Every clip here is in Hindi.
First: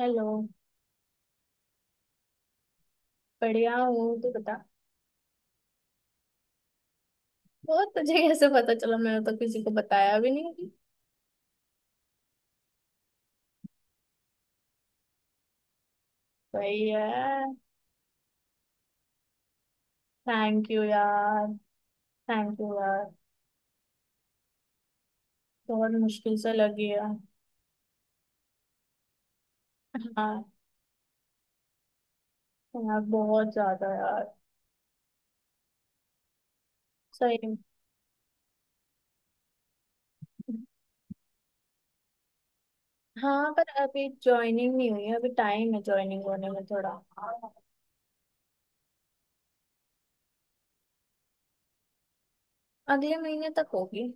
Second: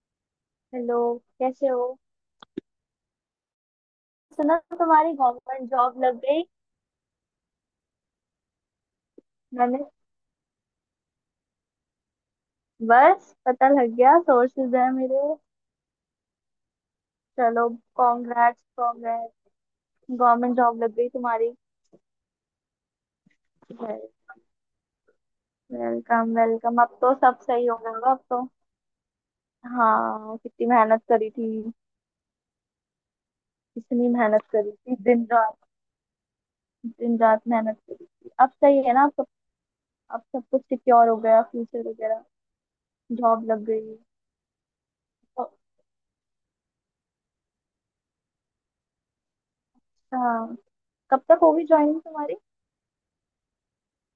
हेलो। हेलो। कैसे हो? बढ़िया हूँ, तू सुना बता। तुम्हारी गवर्नमेंट जॉब लग गई। वो तुझे कैसे पता चला? मैंने तो किसी को मैंने बताया भी नहीं। बस पता लग गया, सोर्सेज है मेरे। सही है। चलो, congrats congrats. Government thank you job लग गई यार। तुम्हारी। थैंक यू यार। बहुत वेलकम मुश्किल से वेलकम, लगी अब तो है। सब सही हो गया होगा अब तो। हाँ, हाँ, कितनी मेहनत करी थी, यार बहुत ज्यादा कितनी यार। मेहनत करी थी, दिन रात, दिन रात सही में। मेहनत करी थी। अब सही है ना अब सब कुछ सिक्योर हो गया, फ्यूचर वगैरह जॉब हाँ, लग पर गई। अभी ज्वाइनिंग नहीं हुई है, अभी तो, टाइम है ज्वाइनिंग होने में थोड़ा। हाँ, कब तक होगी ज्वाइनिंग तुम्हारी? अगले महीने तक होगी।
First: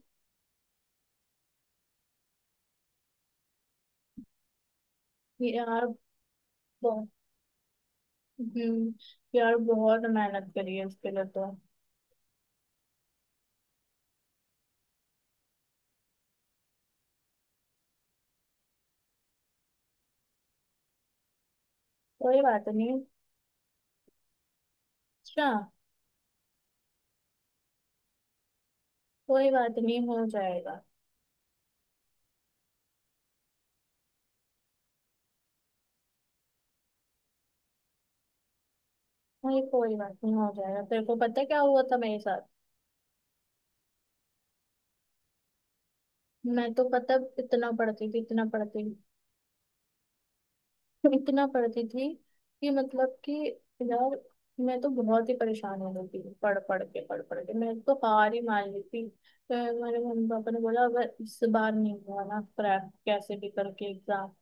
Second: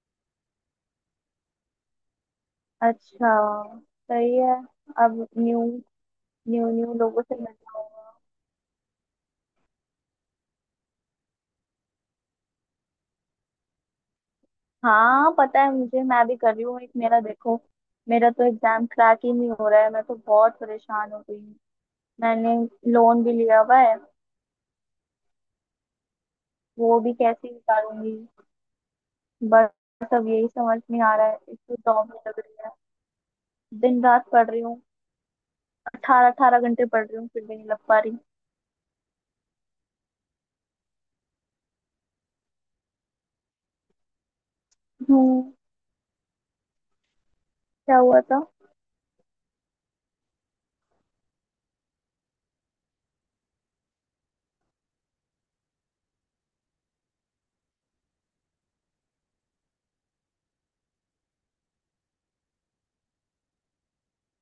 अच्छा, सही है। अब न्यू यार न्यू न्यू बहुत। लोगों से मिलना होगा। हम्म, यार बहुत मेहनत करी है इसके लिए तो। हाँ पता है मुझे, मैं भी कर रही हूँ। एक मेरा देखो, मेरा तो एग्जाम क्रैक ही नहीं हो रहा है, मैं तो बहुत परेशान हो गई हूँ। कोई मैंने बात नहीं। लोन भी लिया हुआ है, अच्छा, वो भी कैसे निकालूंगी। कोई बात नहीं, बस हो अब यही समझ जाएगा। नहीं आ रहा है, एक तो जॉब नहीं लग रही है। दिन रात पढ़ रही हूँ, 18-18 घंटे पढ़ रही हूँ, फिर भी नहीं लग पा रही नहीं, कोई बात नहीं, हो जाएगा। तेरे को पता है क्या हुआ था मेरे साथ? हूँ। मैं तो, पता है, इतना क्या पढ़ती थी, हुआ था? इतना पढ़ती थी। इतना पढ़ती थी कि मतलब कि यार, मैं तो बहुत ही परेशान हो गई थी, पढ़ पढ़ के, पढ़ पढ़ के, मैं तो हार ही मान ली थी। तो मेरे मम्मी पापा ने बोला, अगर इस बार नहीं हुआ ना क्रैक, कैसे भी करके एग्जाम,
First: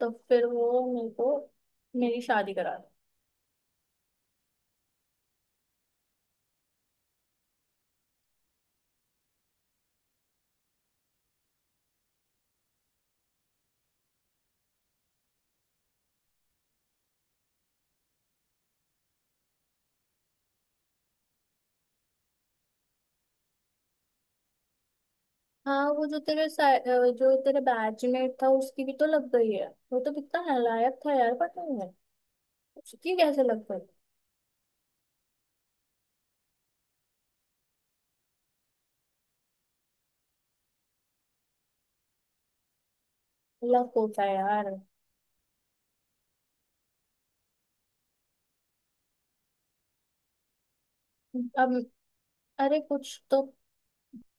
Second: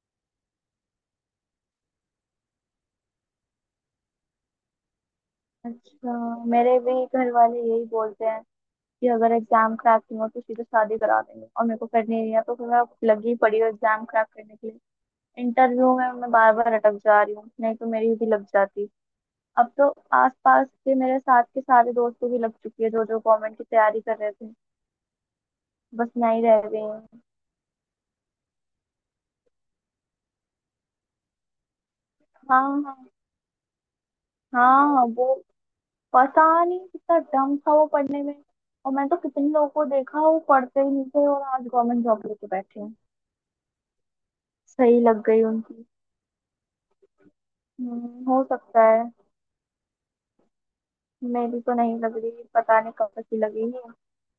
तो फिर वो मेरे को, मेरी शादी करा दी। अच्छा, मेरे भी घर वाले यही बोलते हैं कि अगर एग्जाम क्रैक नहीं हो तो सीधे शादी करा देंगे, और मेरे को करनी नहीं है, तो फिर मैं लगी पड़ी हूँ एग्जाम क्रैक करने के लिए। इंटरव्यू में मैं बार बार अटक जा रही हूँ, नहीं तो मेरी भी लग जाती। अब तो आसपास के मेरे साथ के सारे दोस्तों की लग चुकी है, जो जो गवर्नमेंट की तैयारी कर रहे थे। हाँ, वो बस जो मैं ही तेरे रह गई हूँ। जो तेरे बैचमेट था उसकी भी तो लग गई है। वो तो कितना नालायक था यार, पता है। हाँ हाँ। उसकी कैसे लग गई? हाँ वो, पता नहीं कितना डम था वो पढ़ने में। और मैंने तो कितने लोगों को देखा, वो पढ़ते ही नहीं थे और आज गवर्नमेंट जॉब लेके बैठे हैं। लग होता है यार। सही लग गई उनकी। हो सकता है। मेरी अब, तो नहीं लग रही, अरे पता नहीं कब कुछ तक की तो लगेगी।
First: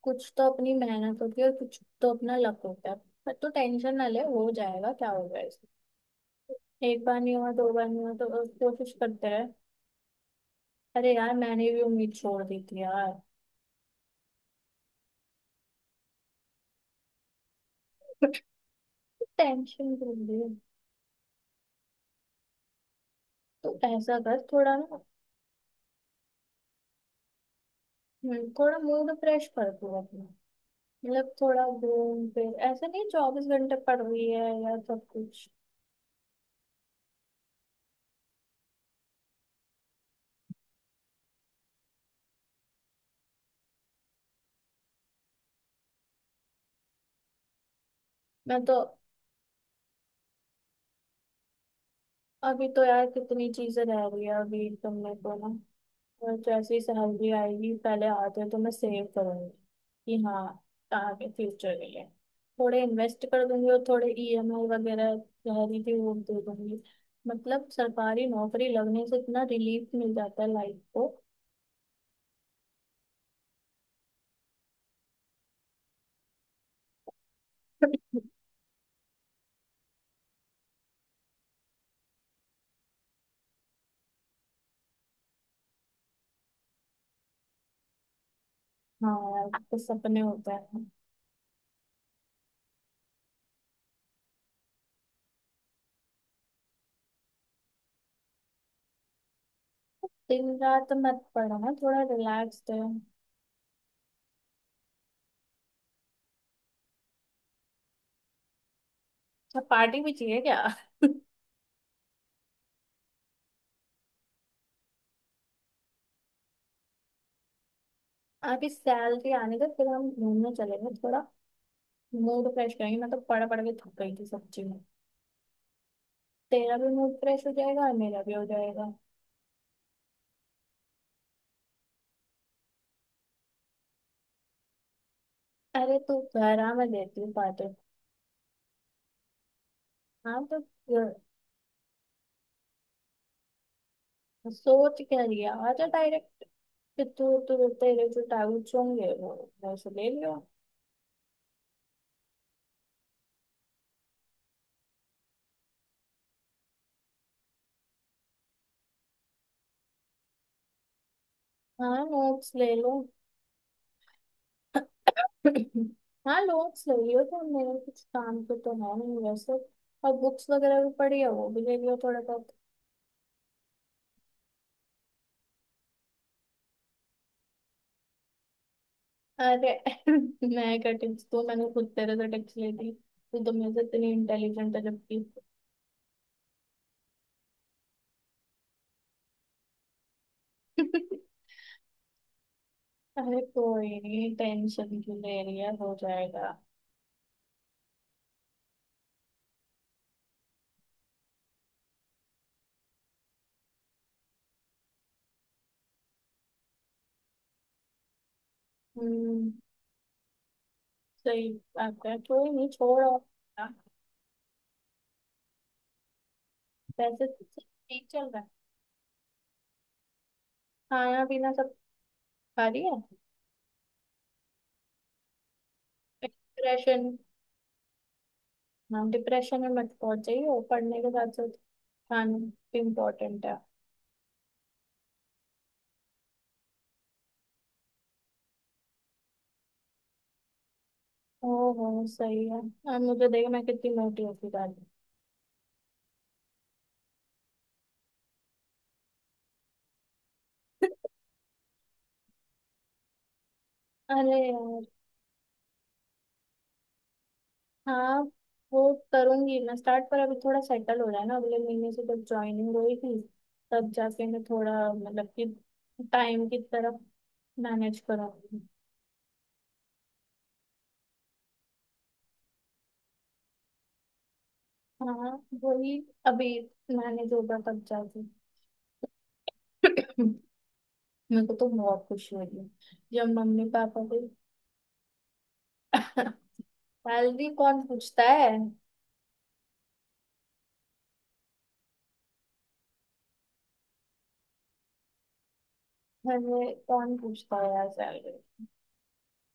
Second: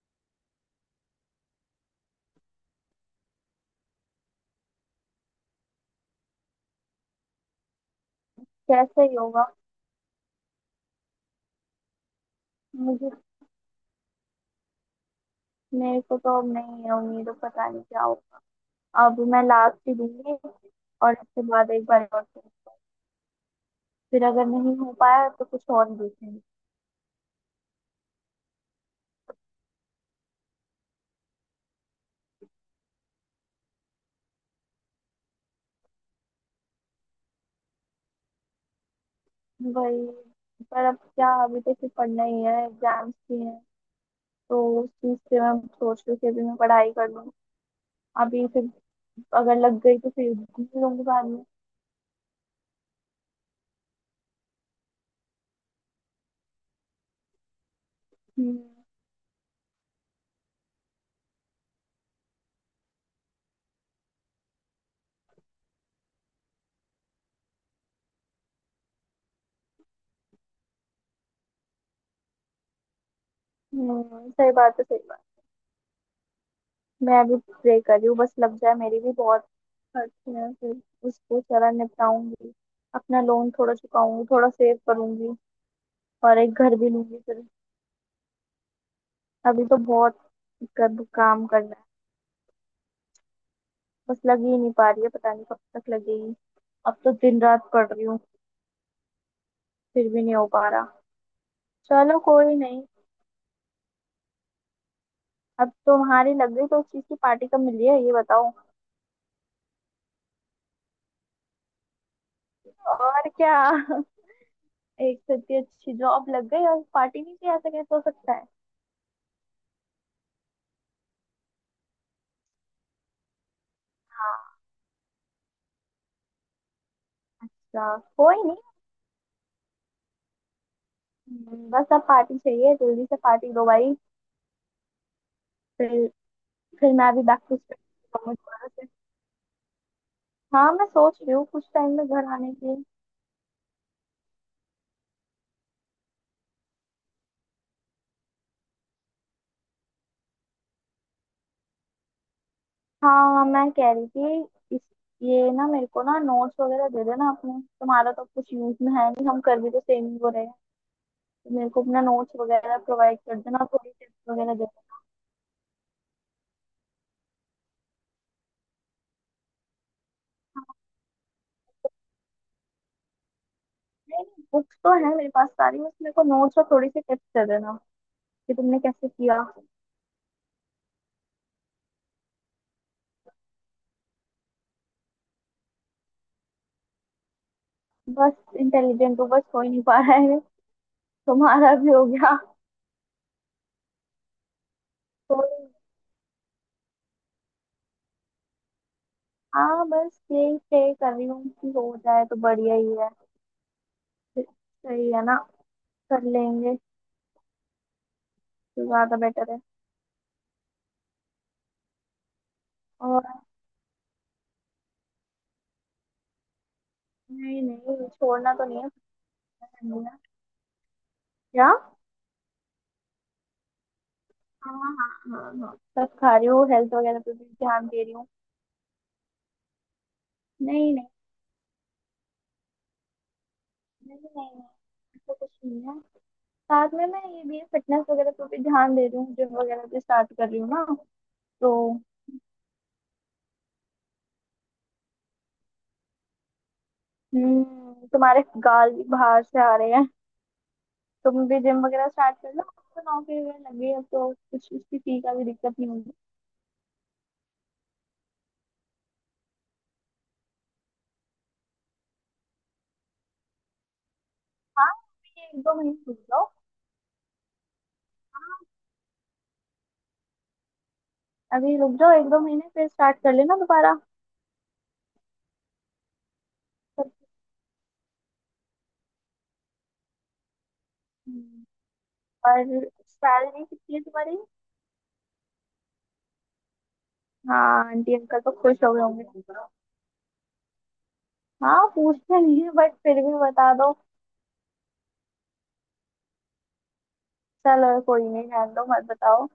कुछ तो अपनी मेहनत होती है और कुछ तो अपना लक होता है। पर तो टेंशन ना ले, हो जाएगा क्या होगा इसमें। एक बार नहीं हुआ, दो बार नहीं हुआ तो कोशिश कैसे ही करते रहे। होगा। अरे यार, मैंने भी उम्मीद छोड़ दी थी मुझे यार। मेरे को तो अब नहीं है उम्मीद, अब पता नहीं क्या होगा। अब मैं लास्ट ही टेंशन क्यों दूंगी, ली? और इसके बाद एक बार और देखूंगी। तो ऐसा फिर कर अगर थोड़ा नहीं हो ना, पाया तो कुछ और देखेंगे। थोड़ा मूड फ्रेश कर तू अपना। मतलब थोड़ा घूम फिर, ऐसा नहीं चौबीस घंटे पड़ रही है या सब कुछ। वही, पर अब क्या, अभी तो सिर्फ पढ़ना ही है, एग्जाम्स भी हैं, तो उस चीज से मैं सोच रही हूँ कि अभी मैं पढ़ाई कर लूँ अभी। मैं फिर तो अगर लग गई तो फिर घूम लूंगी बाद में। अभी तो यार कितनी चीजें रह रही है अभी तुमने तो ना। और जैसे ही सैलरी आएगी, पहले आते हैं हम्म तो मैं सेव करूंगी कि हाँ, आगे फ्यूचर के लिए थोड़े इन्वेस्ट कर दूंगी और थोड़े ईएमआई वगैरह रह रही थी वो दे दूंगी। मतलब सरकारी नौकरी लगने से इतना रिलीफ मिल जाता है लाइफ को। सही बात है, सही बात। मैं अभी प्रे कर रही हूँ, बस लग जाए मेरी भी। बहुत करती हूँ फिर, उसको जरा निपटाऊंगी, अपना लोन थोड़ा चुकाऊंगी, थोड़ा सेव करूंगी, और एक घर भी लूंगी फिर। हाँ यार, अभी तो कुछ बहुत सपने होते हैं। काम करना है। बस लग ही नहीं पा रही है, पता नहीं कब तक लगेगी। अब तो दिन रात पढ़ रही हूँ, फिर भी नहीं हो दिन पा रात रहा। मत पढ़ो ना, थोड़ा चलो कोई रिलैक्स नहीं, रहो। अब तुम्हारी लग गई तो उस चीज की पार्टी कब मिली है ये बताओ। अच्छा, पार्टी भी चाहिए क्या? और क्या एक से इतनी अच्छी जॉब लग गई और पार्टी नहीं की, ऐसा कैसे हो सकता है? अभी सैलरी आने का, फिर हम घूमने चलेंगे थोड़ा, मूड फ्रेश करेंगे। मैं तो पढ़ पढ़ के थक गई थी हाँ। सच्ची में। तेरा भी मूड फ्रेश हो जाएगा और अच्छा, मेरा भी कोई हो नहीं। जाएगा। बस अब पार्टी चाहिए, जल्दी से पार्टी दो भाई अरे फिर। तू घर आ, मैं फिर मैं देती अभी हूँ बैक टू बातें। स्टडी दोबारा से। हाँ तो हाँ मैं सोच रही हूँ कुछ टाइम में घर आने की। सोच क्या लिया, आ जा डायरेक्ट। कि तू तू तेरे जो डाउट्स होंगे वो से ले लियो। हाँ मैं कह रही थी इस, ये ना मेरे को ना नोट्स वगैरह दे देना अपने, तुम्हारा तो कुछ यूज में है नहीं, हम कर भी तो सेम ही हो रहे हैं, तो मेरे को अपना हाँ, नोट्स नोट्स ले वगैरह लो। प्रोवाइड कर देना, थोड़ी टिप्स वगैरह दे हाँ, नोट्स ले लियो, तो मेरे कुछ काम के तो है नहीं वैसे। और बुक्स वगैरह भी पड़ी है वो भी ले लियो थोड़ा बहुत। देना। नहीं, बुक्स तो है मेरे पास सारी, बस मेरे को नोट्स और थोड़ी सी टिप्स दे देना कि तुमने कैसे किया। अरे मैं क्या टिप्स, तो मैंने खुद तेरे से टिप्स ली थी, तू तो मेरे से इतनी इंटेलिजेंट है जबकि। बस, इंटेलिजेंट हो, बस हो ही नहीं पा रहा है। तुम्हारा भी हो गया अरे कोई नहीं, टेंशन क्यों तो। ले रही है, हो जाएगा। हाँ बस यही प्रे कर रही हूँ कि हो जाए तो बढ़िया ही है, सही है ना? कर लेंगे तो ज्यादा हम्म, बेटर है। सही बात है, कोई नहीं, छोड़ो। और हाँ, वैसे तो सब नहीं ठीक नहीं, चल रहा है। छोड़ना तो नहीं है, पता करनी है। खाना पीना सब क्या? खा रही है? हाँ हाँ हाँ हाँ, सब खा रही हूँ, हेल्थ डिप्रेशन, वगैरह पे भी ध्यान दे रही हूँ। हाँ डिप्रेशन में मत पहुंच जाइए नहीं पढ़ने नहीं के साथ साथ, खाना भी इम्पोर्टेंट है। नहीं नहीं नहीं, ऐसा कुछ नहीं है। साथ में मैं ये भी फिटनेस वगैरह पे भी ध्यान दे रही हूँ, जिम वगैरह भी स्टार्ट कर रही हूँ ना तो। ओहो, सही है। अब मुझे देख, मैं कितनी मोटी होती जा रही हूँ। हम्म, तुम्हारे गाल भी बाहर से आ रहे हैं, तुम भी जिम वगैरह स्टार्ट कर लो। तो नौकरी वगैरह लग गई अब तो अरे कुछ यार, उसकी फी का भी दिक्कत नहीं होगी। हाँ वो करूंगी मैं स्टार्ट, पर अभी थोड़ा सेटल हो जाए ना, अगले महीने से जब ज्वाइनिंग हुई थी तब जाके मैं थोड़ा हाँ, मतलब अभी कि एक दो महीने रुक टाइम जाओ। की तरफ मैनेज हाँ, करूंगी। अभी रुक जाओ एक दो महीने, फिर स्टार्ट कर लेना दोबारा। हाँ, वही, अभी सब। मैनेज होगा तब जाके। मेरे को हम्म, तो बहुत खुशी हुई है और जब सैलरी मम्मी कितनी है पापा को। तुम्हारी? सैलरी कौन हाँ, आंटी पूछता अंकल है? तो खुश हो गए होंगे। हाँ पूछते नहीं है बट फिर भी बता दो। मैंने, कौन पूछता है यार चलो कोई सैलरी। नहीं, जान दो, मत बताओ।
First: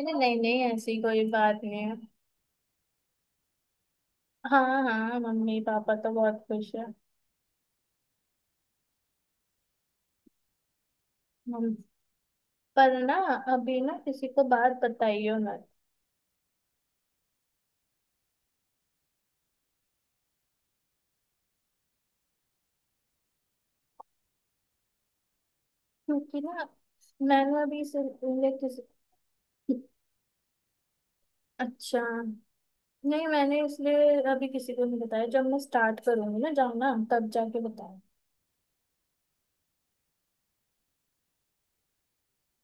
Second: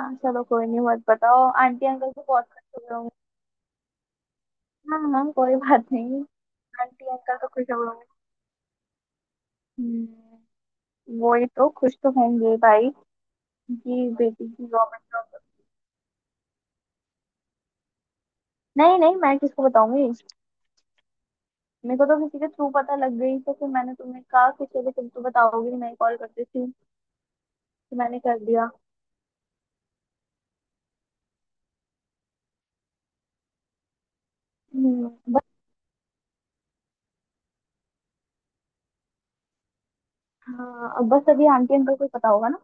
नहीं नहीं चलो नहीं, कोई नहीं, ऐसी मत कोई बताओ। बात नहीं आंटी है। अंकल तो बहुत खुश हो गए होंगे। हाँ हाँ हाँ, हाँ कोई मम्मी बात पापा तो नहीं, बहुत खुश आंटी अंकल तो खुश हो गए होंगे। हम्म, वही है। तो, खुश तो होंगे भाई पर ना, अभी ना कि किसी को बेटी की बात गवर्नमेंट बताइयो जॉब। मत। नहीं नहीं मैं किसको बताऊंगी, मेरे को तो किसी के थ्रू पता लग गई, तो फिर मैंने तुम्हें कहा कि चलो तुम तो बताओगी, मैं कॉल कर क्योंकि देती ना, हूँ मैंने अभी तो मैंने कर इसलिए दिया। किसी, अच्छा नहीं, मैंने इसलिए अभी किसी को नहीं हम्म। बताया, बस, जब मैं स्टार्ट करूंगी ना जाना तब जाके बताऊँ। हाँ अब बस अभी आंटी अंकल को ही पता होगा ना।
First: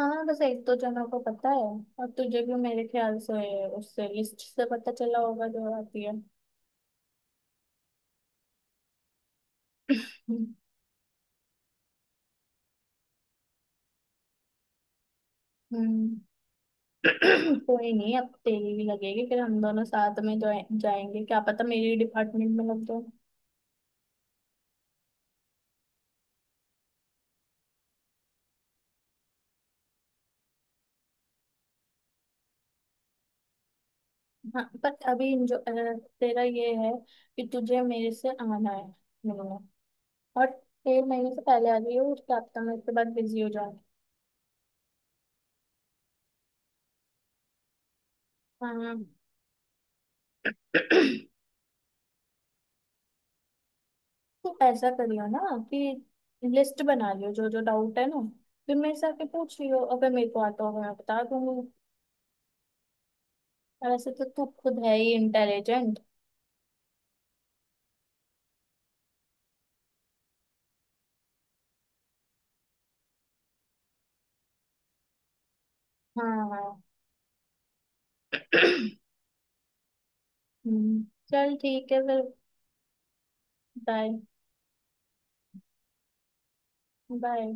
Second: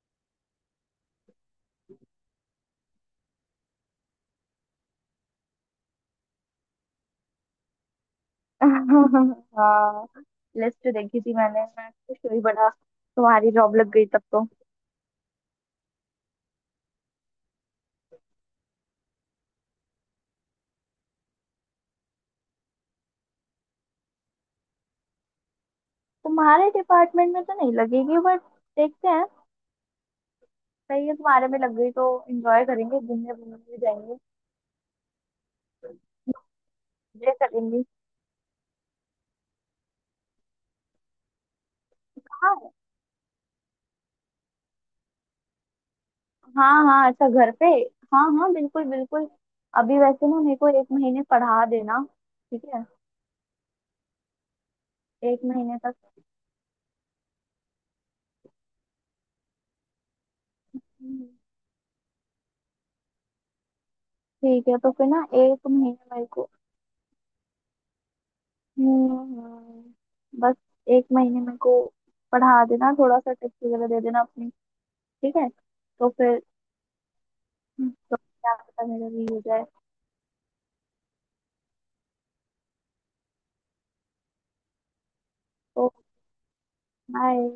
हाँ, बस एक दो जनों को पता है, और तुझे भी मेरे ख्याल से उससे लिस्ट से पता चला होगा जो आती है। हाँ, लिस्ट देखी थी मैंने, मैं खुश हुई बड़ा तुम्हारी जॉब लग गई तब तो। हम्म, कोई नहीं, अब तेरी भी लगेगी, फिर हम दोनों साथ में जाएंगे। क्या पता मेरी डिपार्टमेंट में लग जाए। तुम्हारे डिपार्टमेंट में तो नहीं लगेगी बट देखते हैं, सही है तुम्हारे में लग गई तो एंजॉय करेंगे, घूमने घूमने भी जाएंगे, हाँ पर अभी जो तेरा ये है मजे कि तुझे करेंगे। मेरे से आना है, मिलना, और 1.5 महीने से पहले आ गई हो, उसके हफ्ता हाँ में उसके बाद बिजी हो जाए। हाँ हाँ, अच्छा घर पे, हाँ हाँ बिल्कुल हाँ बिल्कुल। अभी वैसे ना मेरे को एक तो महीने पढ़ा देना। ठीक है, ऐसा करियो ना एक महीने कि तक। लिस्ट बना लियो जो जो डाउट है ना, फिर मेरे से आके पूछ लियो, अगर मेरे को आता होगा मैं बता हम्म। दूंगी। वैसे तो तू ठीक है खुद तो है फिर ही ना एक महीने इंटेलिजेंट। मेरे को, हम्म हम्म, बस एक महीने मेरे को पढ़ा देना, थोड़ा सा टिप्स वगैरह दे देना अपनी। ठीक है तो हाँ फिर। हाँ, तो क्या पता मेरा भी हो जाए हम्म, चल ठीक है फिर। बाय। तो। बाय। बाय।